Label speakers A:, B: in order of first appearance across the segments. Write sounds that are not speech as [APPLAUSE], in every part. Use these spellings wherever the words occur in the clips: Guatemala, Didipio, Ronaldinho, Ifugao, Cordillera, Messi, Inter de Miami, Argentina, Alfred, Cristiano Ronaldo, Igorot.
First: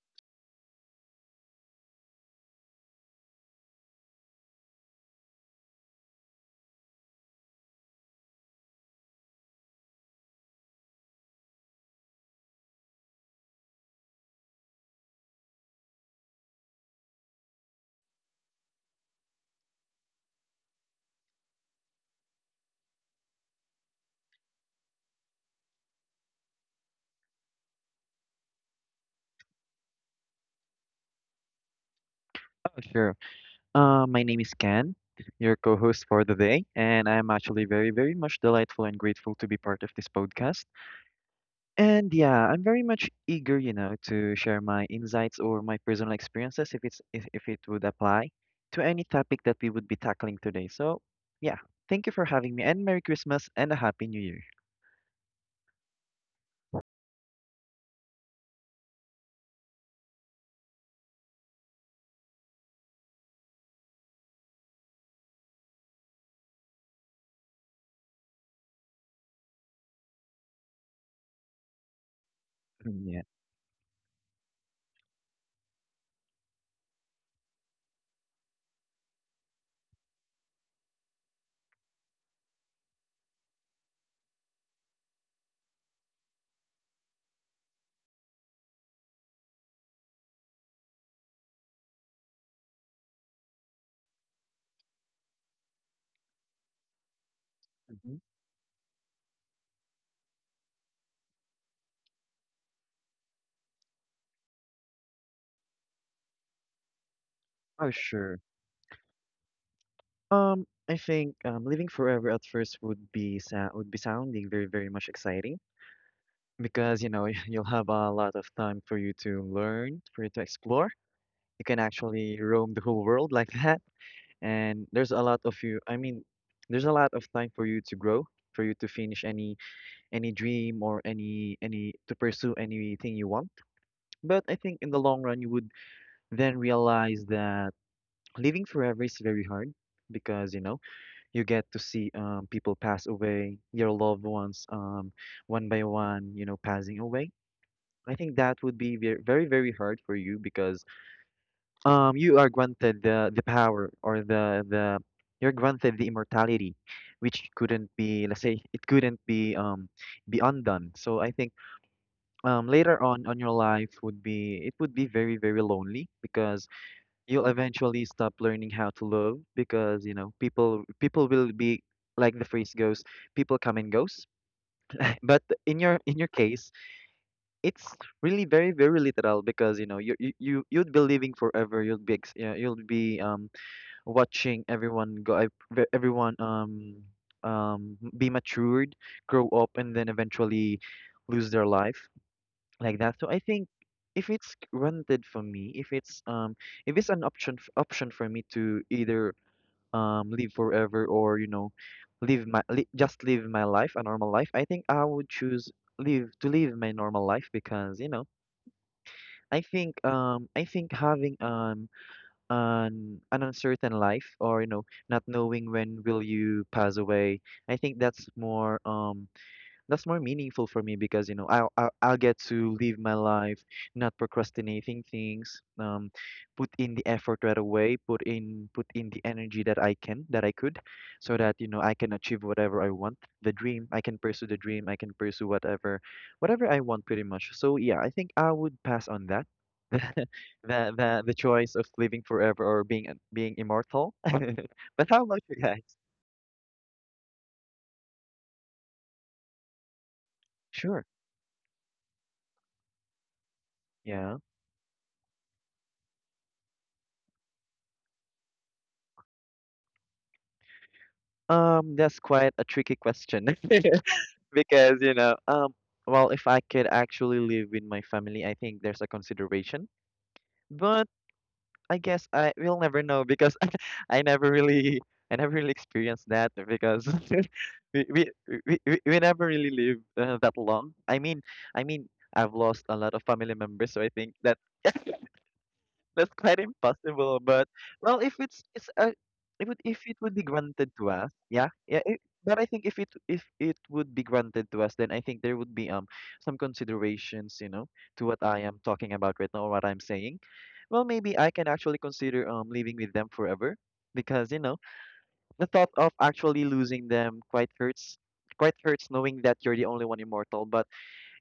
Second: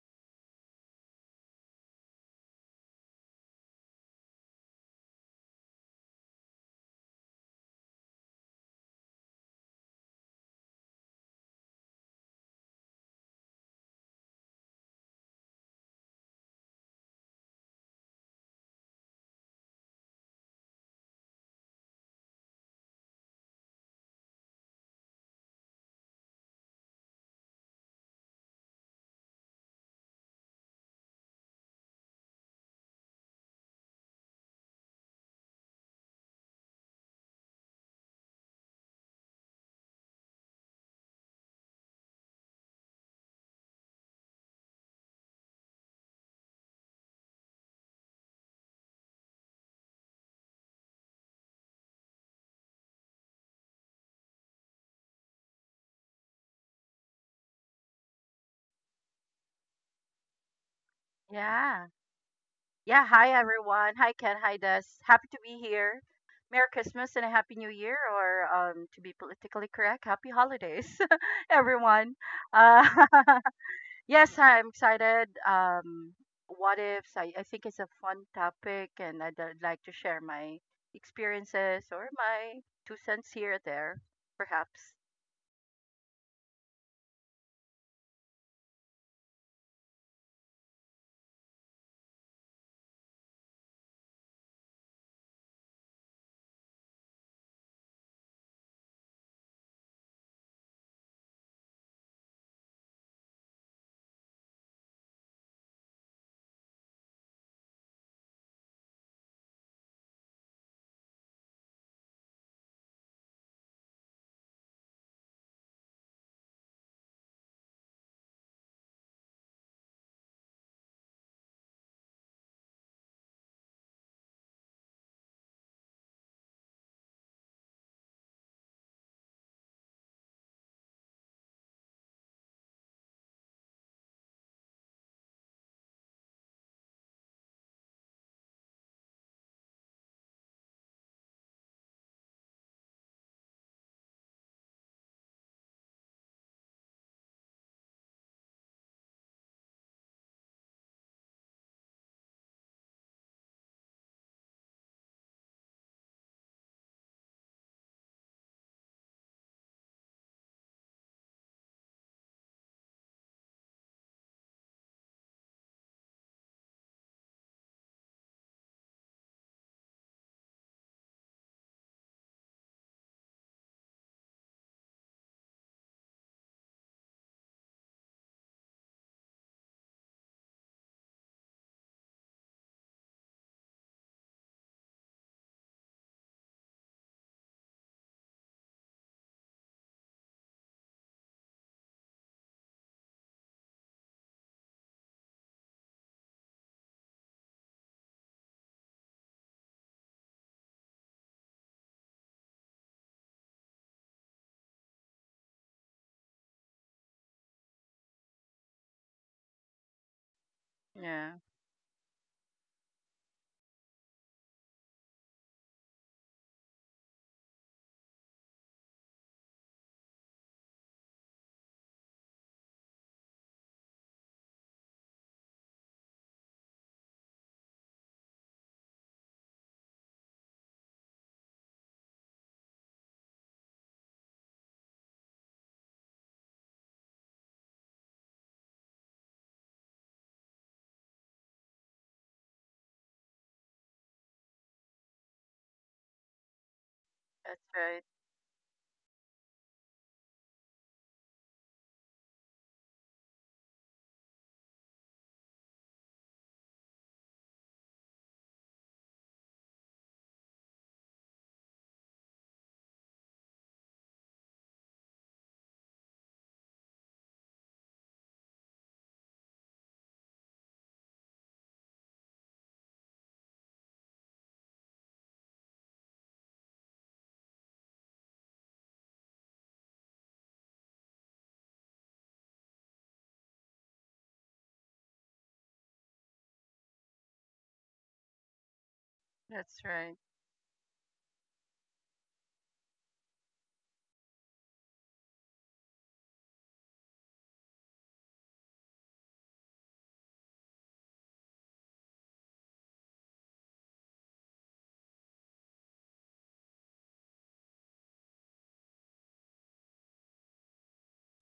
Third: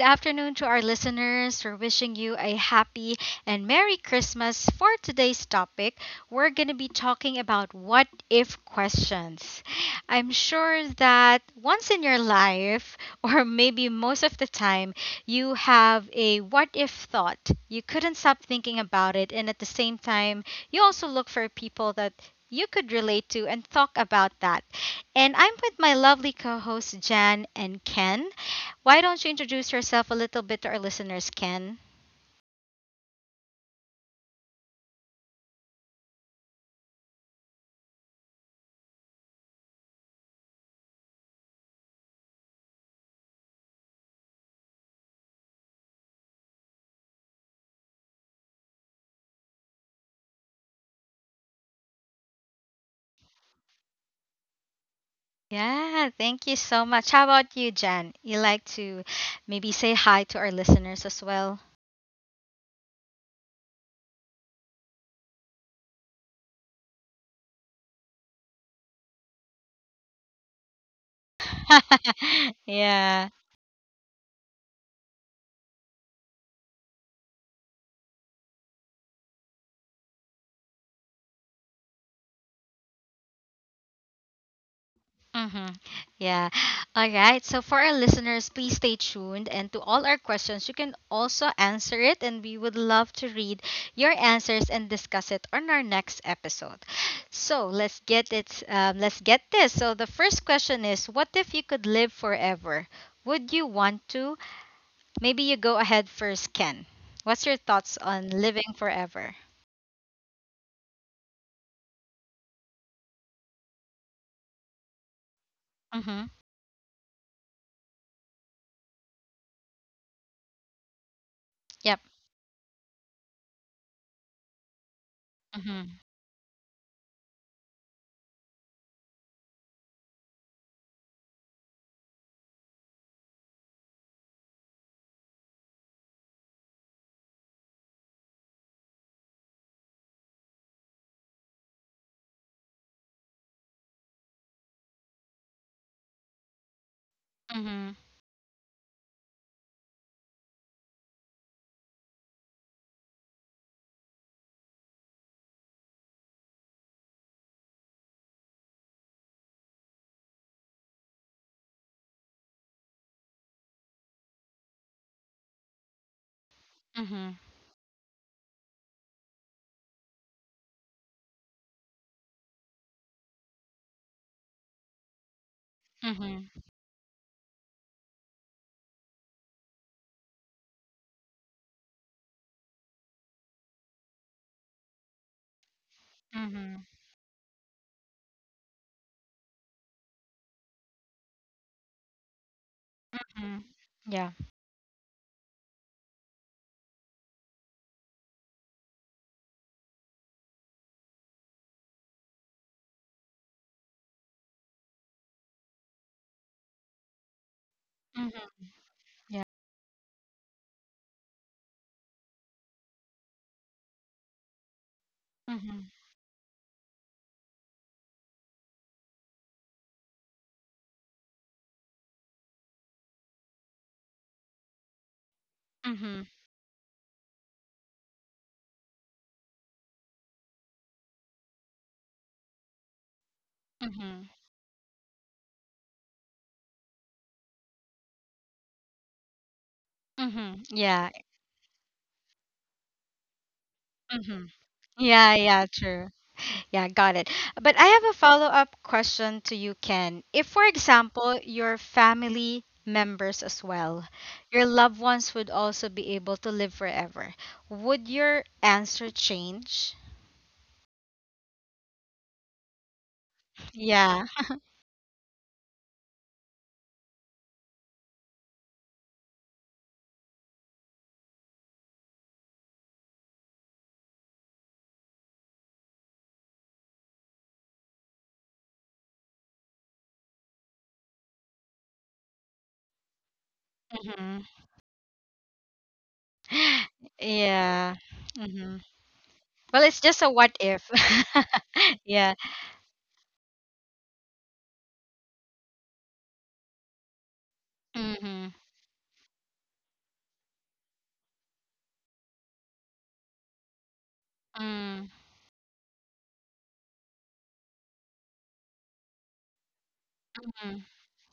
A: afternoon to our listeners. We're wishing you a happy and Merry Christmas. For today's topic, we're going to be talking about what if questions. I'm sure that once in your life, [LAUGHS] or maybe most of the time, you have a what if thought. You couldn't stop thinking about it, and at the same time, you also look for people that you could relate to and talk about that. And I'm with my lovely co hosts, Jan and Ken. Why don't you introduce yourself a little bit to our listeners, Ken?
B: Oh, sure. My name is Ken, your co-host for the day, and I'm actually very, very much delightful and grateful to be part of this podcast. And yeah, I'm very much eager, to share my insights or my personal experiences if it would apply to any topic that we would be tackling today. So yeah, thank you for having me, and Merry Christmas and a Happy New Year.
A: Yeah, thank you so much. How about you, Jan? You like to maybe say hi to our listeners as well?
C: Yeah. Yeah. Hi, everyone. Hi, Ken. Hi, Des. Happy to be here. Merry Christmas and a Happy New Year, or to be politically correct, Happy Holidays, [LAUGHS] everyone.
A: [LAUGHS]
C: Uh,
B: Mm, yeah.
A: Yeah.
C: [LAUGHS] yes, I'm excited. What ifs? I think it's a fun topic, and I'd like to share my experiences or my two cents here or there, perhaps.
A: Mm-hmm. Yeah. All right. So for our listeners, please stay tuned. And to all our questions, you can also answer it. And we would love to read your answers and discuss it on our next episode. So let's
B: hmm
A: get it. Let's get this. So the first question is, what if you could live forever? Would you want to? Maybe you go ahead first, Ken. What's your
B: Oh,
A: thoughts on
B: sure.
A: living forever?
B: I think living forever at first would be sounding very, very much exciting
A: Mm-hmm.
B: because [LAUGHS] you'll have a lot of time for you to learn, for you to explore. You can
A: Yep.
B: actually roam the whole world [LAUGHS] like that, and there's a lot of you. I
A: Mm-hmm.
B: mean, there's a lot of time for you to grow, for you to finish any dream or any to pursue anything you want. But I think in the long run, you would then realize that living forever is very hard because you get to see people pass away, your loved ones, one by one, you know, passing away.
A: Mm-hmm.
B: I think that would be very, very hard for you because you are granted the power, or the you're granted the immortality, which couldn't be, let's say, it couldn't be undone. So I think later on your life would be it would be very, very lonely because
A: Mm-hmm.
B: you'll eventually stop learning how to love because you know people will be, like the phrase goes, people come and goes. But in your
A: Mm-hmm.
B: case, it's really very, very literal because you know you'd be living forever. You'll yeah, you'll be watching everyone go, everyone
A: Mm-hmm.
B: be matured, grow up, and then eventually lose their life like that. So I
A: Mm-hmm.
B: think if
A: Yeah.
B: it's granted for me, if it's, if it's an option option for me to either live forever, or you know, just live my life a normal life, I think I would choose live my normal life. Because you know,
A: Yeah.
B: I think
C: Yeah,
B: having an uncertain life, or you know, not knowing
A: Mhm.
B: when will you pass away, I think that's more meaningful for me because you know I'll get to live my life, not procrastinating things, um
A: Mhm.
B: put in the effort right away, put in the energy that I could, so that you know I can achieve whatever I want. The dream I can
A: Mhm.
B: pursue, the dream I can pursue whatever I want, pretty much. So yeah, I think I would pass on that,
A: Mhm.
B: the
A: Yeah.
B: the the choice of living forever or being immortal.
A: Mhm.
B: [LAUGHS] But how
A: Yeah,
B: about you
A: yeah,
B: guys?
A: true. Yeah, got it.
C: that's
A: But I
C: right.
A: have a follow-up question to you, Ken. If, for
B: Sure.
A: example, your family members as well,
B: Yeah.
A: your loved ones would also be able to live forever, would your answer change?
B: That's quite a tricky question. [LAUGHS]
A: Yeah.
B: Because you know, well, if I could actually live with my family, I think there's a consideration. But I guess I will never know because [LAUGHS] I never really I never really experienced that because [LAUGHS] we we we never really live that long. I mean, I mean, I've lost a lot of family members, so I think
A: Hmm.
B: that that's quite
A: [GASPS]
B: impossible. But
A: Yeah.
B: well, if
A: Hmm.
B: it's a, if it,
C: That's
A: Well,
B: if
A: it's
C: right.
B: it
A: just
B: would
A: a
B: be
A: what
B: granted
A: if.
B: to us, yeah, yeah.
A: [LAUGHS]
B: It,
A: Yeah.
B: but I think if it, if it would be granted to us, then I think there would be some considerations, you know, to what
A: Mm-hmm.
B: I am talking about right now or what I'm saying. Well, maybe I can actually consider living with them forever. Because you know,
A: Mm-hmm.
B: the thought of actually losing them quite hurts. Quite hurts knowing that you're the only one immortal. But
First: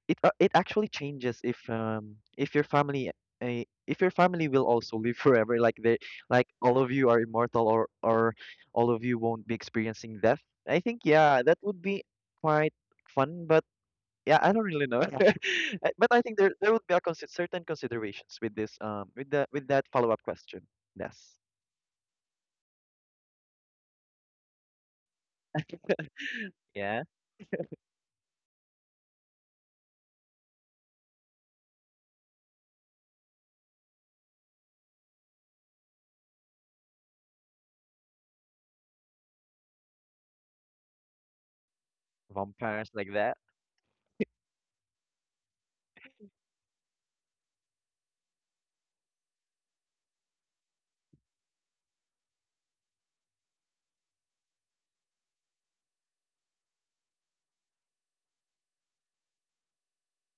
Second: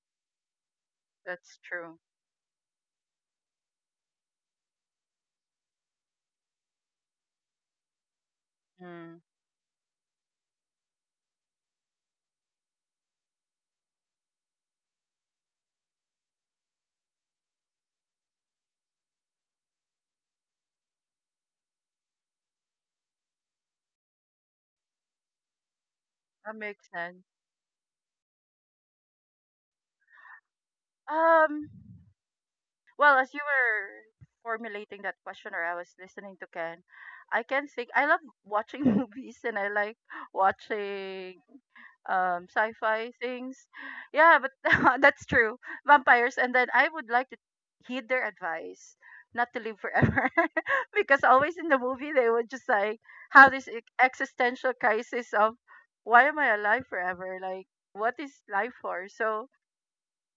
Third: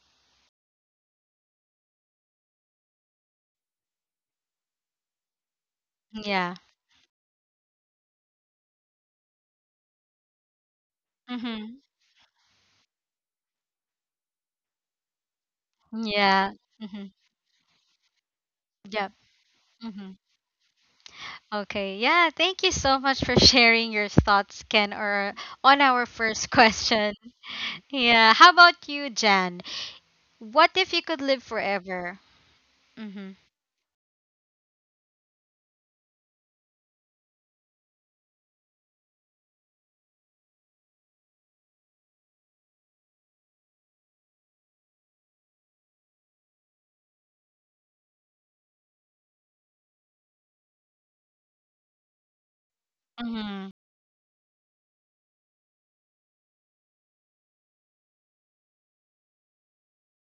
B: it, it actually changes if,
C: That's true.
B: if your family, uh, if your family will also live [LAUGHS] forever, like they, like
A: Yeah.
B: all of you are immortal, or all of you
C: Mm,
B: won't be experiencing death. I think, yeah, that would be quite fun. But yeah, I don't really know. [LAUGHS] But I think
A: Yeah.
B: there would be a
A: Mm-hmm.
B: certain considerations with this
A: Yep.
B: with that, with that
A: Mm-hmm.
B: follow-up question. Yes.
A: Okay. Yeah. Thank you so much for [LAUGHS] sharing your thoughts, Ken, or on our
C: that
A: first [LAUGHS]
C: makes
B: Yeah.
C: sense.
A: question. Yeah. How about you, Jan? What if you could live
C: Um,
A: forever?
C: Well, as
A: Mm-hmm.
C: you were formulating that question, or I was listening to Ken, I can think I love watching [LAUGHS] movies and I like watching
B: Vampires,
C: sci-fi
B: like that.
C: things. Yeah, but [LAUGHS] that's true. Vampires, and then I would like to heed their advice not to live forever [LAUGHS] because always in the movie they would just like have this
A: Mm-hmm.
C: existential crisis of why am I alive forever? Like, what is life for? So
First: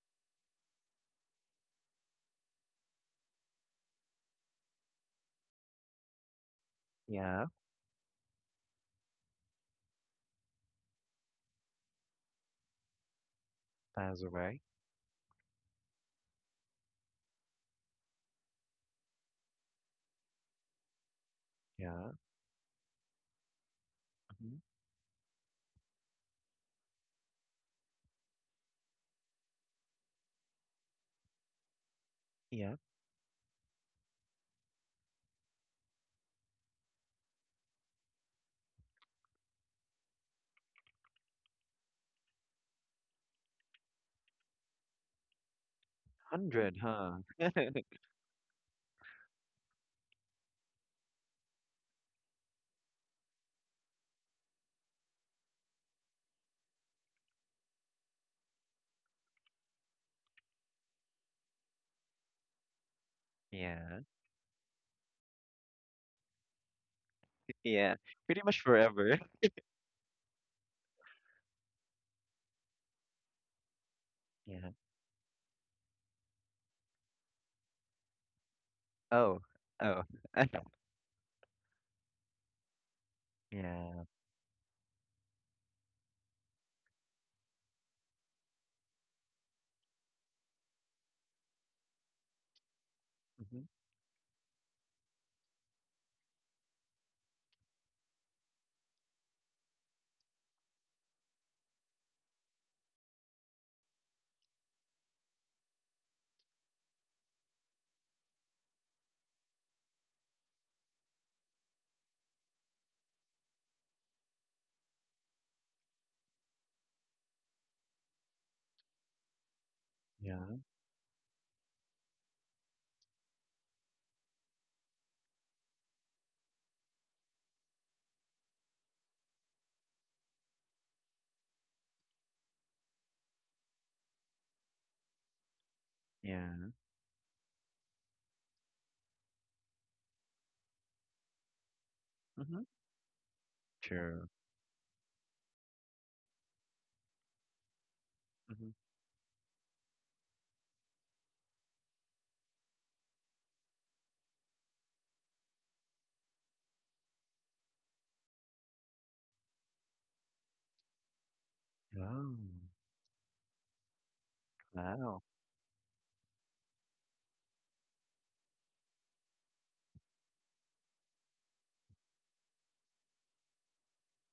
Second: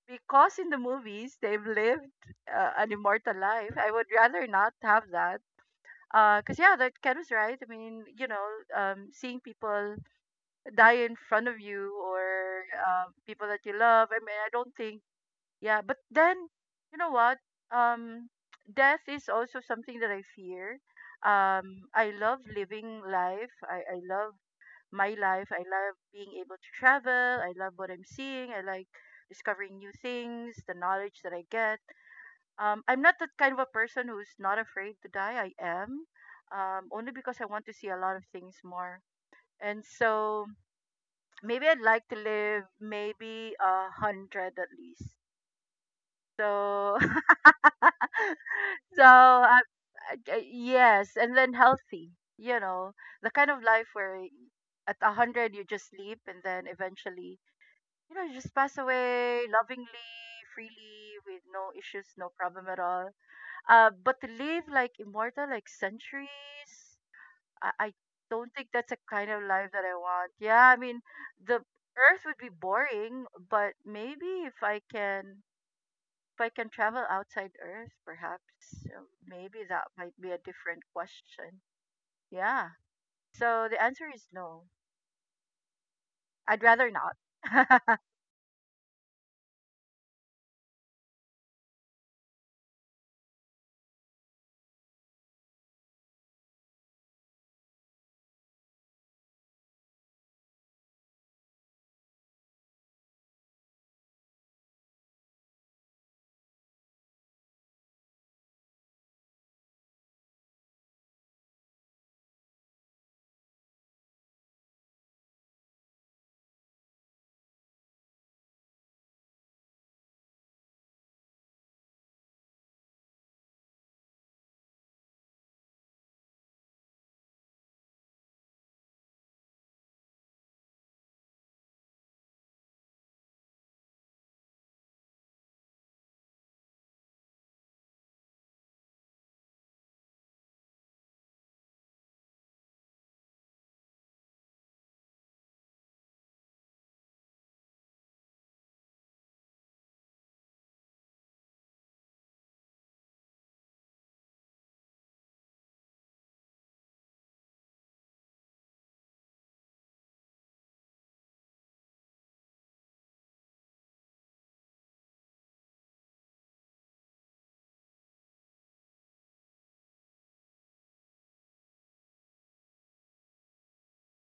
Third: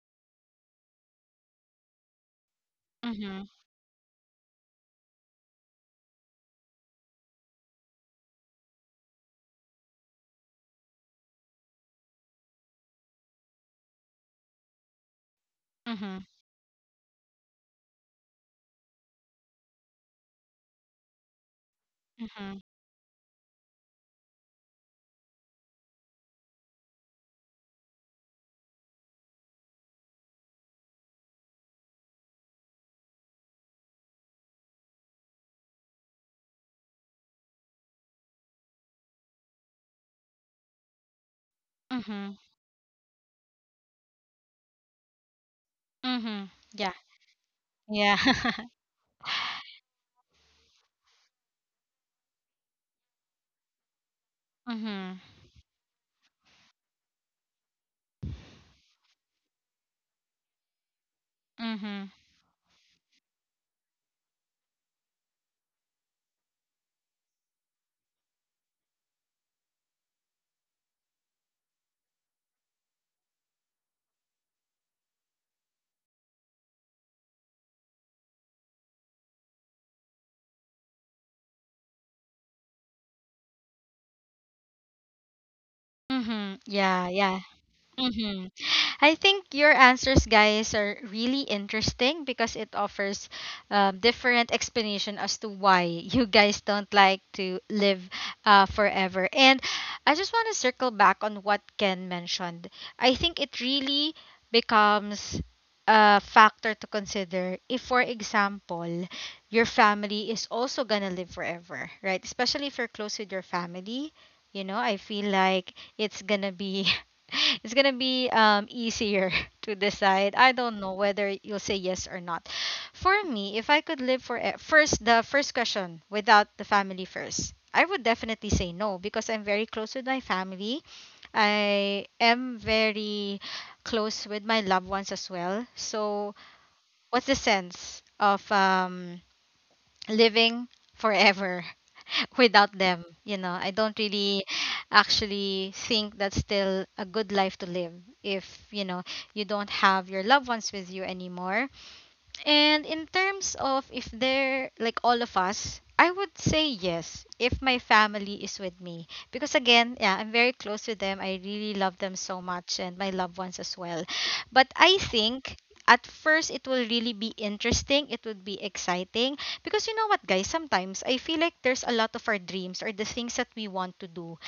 C: because in the movies they've lived an immortal
A: Mm-hmm.
C: life. I would rather not have that because yeah, that Ken was
B: Yeah.
C: right. I mean, you know, seeing people die in front of you or people that you love, I
B: Pass
C: mean, I
B: away.
C: don't think. Yeah, but
A: Mm-hmm.
C: then, you know what, um, death is also something that I fear. I
B: Yeah.
C: love
A: Mm-hmm.
C: living life. I love
B: Mhm.
C: my life. I love being able to travel. I love what I'm seeing. I like discovering new things, the knowledge that I get.
B: Yeah.
C: I'm not that kind of a person who's not afraid to die. I am, only because I want to see a lot of things more. And so maybe I'd like to
A: Mm-hmm.
C: live maybe 100 at least.
A: Mm-hmm.
B: 100,
A: Yeah.
C: So,
B: huh.
C: [LAUGHS]
A: Yeah. [LAUGHS]
C: so I, I, yes, and then healthy. You know, the kind of life where at a
A: Mm-hmm.
C: hundred you just sleep, and then eventually, you know, you just pass away lovingly, freely, with no issues,
A: Mm-hmm.
C: no problem at all.
B: Yeah.
C: But to live like immortal, like centuries,
B: [LAUGHS]
C: I
B: Yeah. Pretty
C: don't
B: much
C: think that's a
B: forever.
C: kind of life that I want. Yeah, I mean, the Earth would be boring, but maybe if
B: Yeah.
C: I can. If I can travel outside Earth, perhaps
B: Oh.
C: maybe that
B: Oh.
C: might be a
B: [LAUGHS]
C: different question. Yeah. So the answer
B: Yeah.
C: is no.
A: Mm-hmm.
C: I'd rather
A: Yeah. Yeah.
C: not. [LAUGHS]
A: Mm-hmm. I think your answers, guys, are really interesting because it offers
B: Hmm.
A: different explanation as to why you guys don't like to live forever. And I just want to circle back on what Ken mentioned. I think it really becomes a factor to consider if, for example, your family is also gonna live forever, right? Especially if you're close with your family. You know, I feel like it's gonna be [LAUGHS] it's gonna be easier [LAUGHS] to decide. I
B: Yeah.
A: don't know whether you'll say yes or not. For me, if I could live first the first question without the family first, I would definitely say no because I'm very close with my family. I am very close with my loved ones as well. So
B: Yeah.
A: what's the sense of living forever? [LAUGHS]
B: Hmm.
A: Without them. You know, I don't
B: True.
A: really actually think that's still a good life to live if,
B: Hmm.
A: you know, you don't have your loved ones with you anymore and in terms of if they're like all of us, I would say yes if my family is with me. Because again, yeah, I'm very close to them. I really love them so
B: Oh.
A: much and my loved ones as well. But I
B: Wow.
A: think at first it will really be interesting. It would be exciting. Because you know what, guys, sometimes I feel like there's a lot of our dreams or the things that we want to do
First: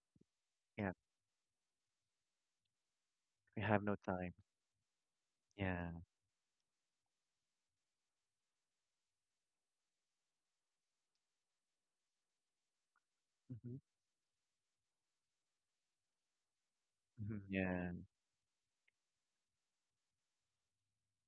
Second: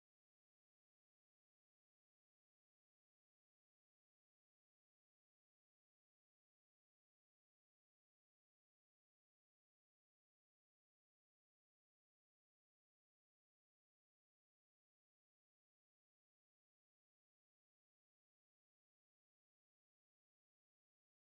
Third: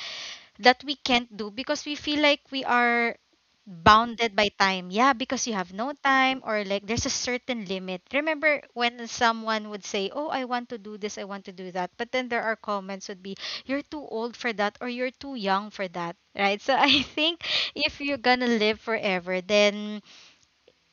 A: that
B: Yeah.
A: we can't do because we feel like we are
B: We have no time.
A: bounded by time. Yeah, because you have
B: Yeah.
A: no time or like there's a certain limit. Remember when someone would say, "Oh, I want to do this, I want to do that." But then there are
B: Hmm.
A: comments would be, "You're too old for that" or "You're too young for that." Right? So [LAUGHS]
B: Hmm.
A: I
B: Yeah.
A: think if you're going to live forever, then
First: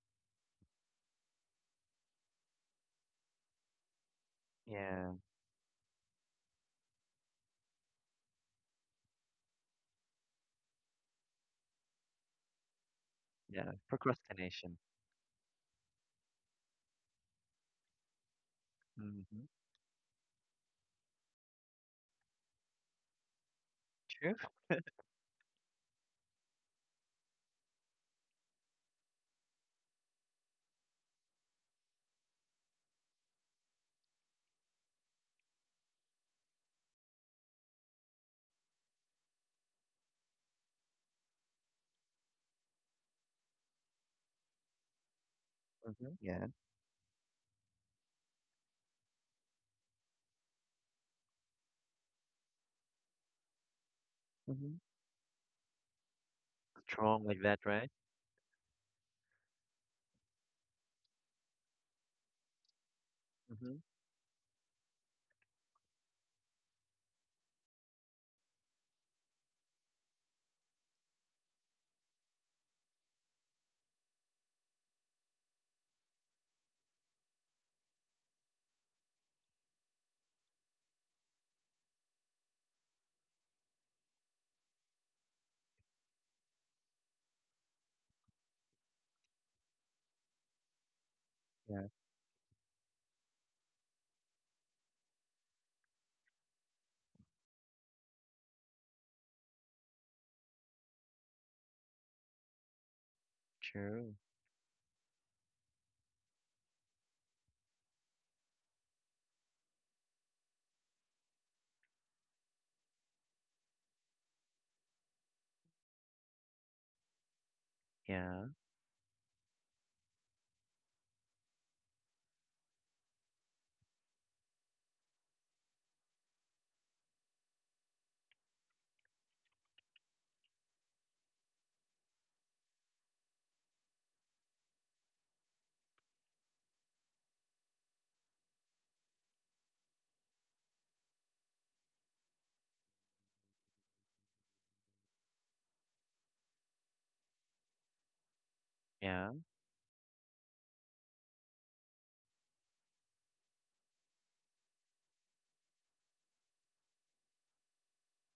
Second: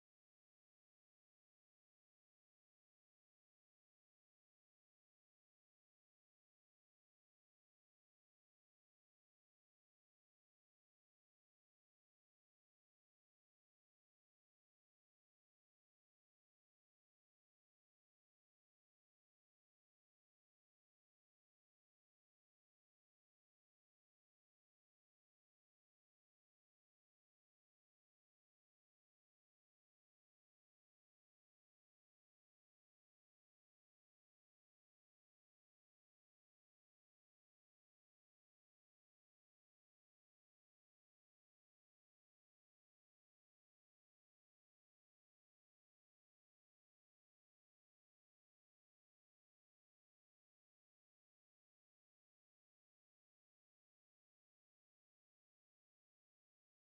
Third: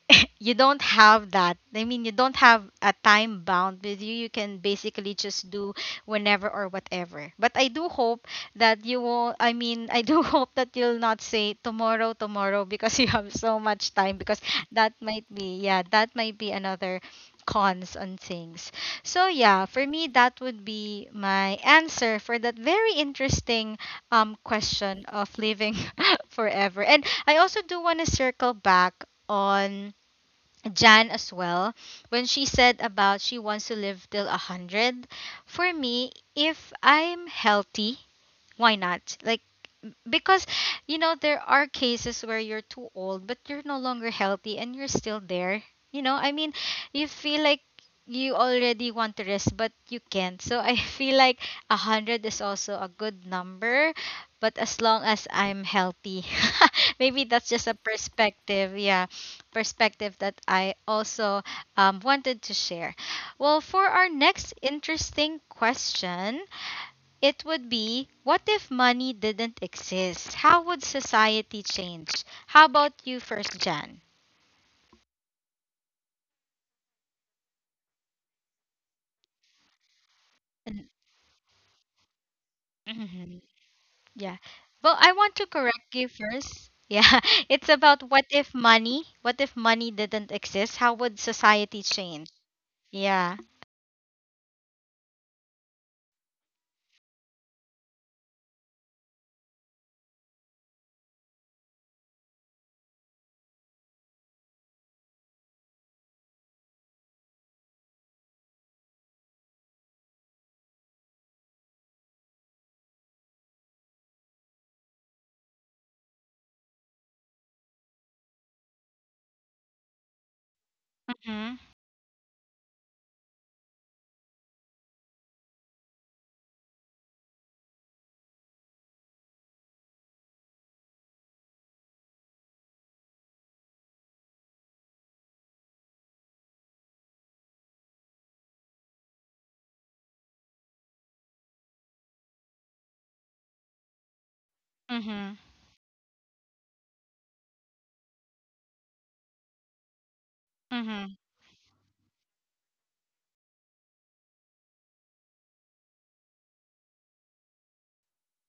A: [LAUGHS] you don't have that. I mean, you don't have a time bound with you. You can basically
B: Yeah.
A: just do whenever or whatever. But I do hope that you will, I mean, I do [LAUGHS] hope that you'll not say tomorrow, tomorrow because [LAUGHS] you have so
B: Yeah.
A: much time because that
B: Procrastination.
A: might be, yeah, that might be another cons on things. So
B: Hmm.
A: yeah, for me that would be my answer for that very interesting
B: True.
A: question of living [LAUGHS] forever. And I also do want to circle back on Jan as well when she said about she wants to live till a hundred. For me, if I'm healthy why not? Like, because you know there are cases where you're too old but you're no longer healthy and you're still there you know I
B: Hmm.
A: mean
B: Yeah.
A: you feel like you already want to rest but you can't so I [LAUGHS] feel like 100 is also a good number but as long
B: Hmm.
A: as I'm healthy. [LAUGHS] Maybe that's
B: Strong
A: just
B: like
A: a
B: that, right?
A: perspective, yeah, perspective that I also wanted to share. Well, for our
B: Hmm.
A: next interesting question, it would be what if money didn't exist? How would society change? How about you first, Jan? And- mhm, yeah. Well, I want to correct you first. Yeah, [LAUGHS] it's about what if money didn't exist? How would society
B: Yeah.
A: change? Yeah.
B: True. Yeah.
A: Mhm. Mhm.
B: Yeah.
A: Mhm.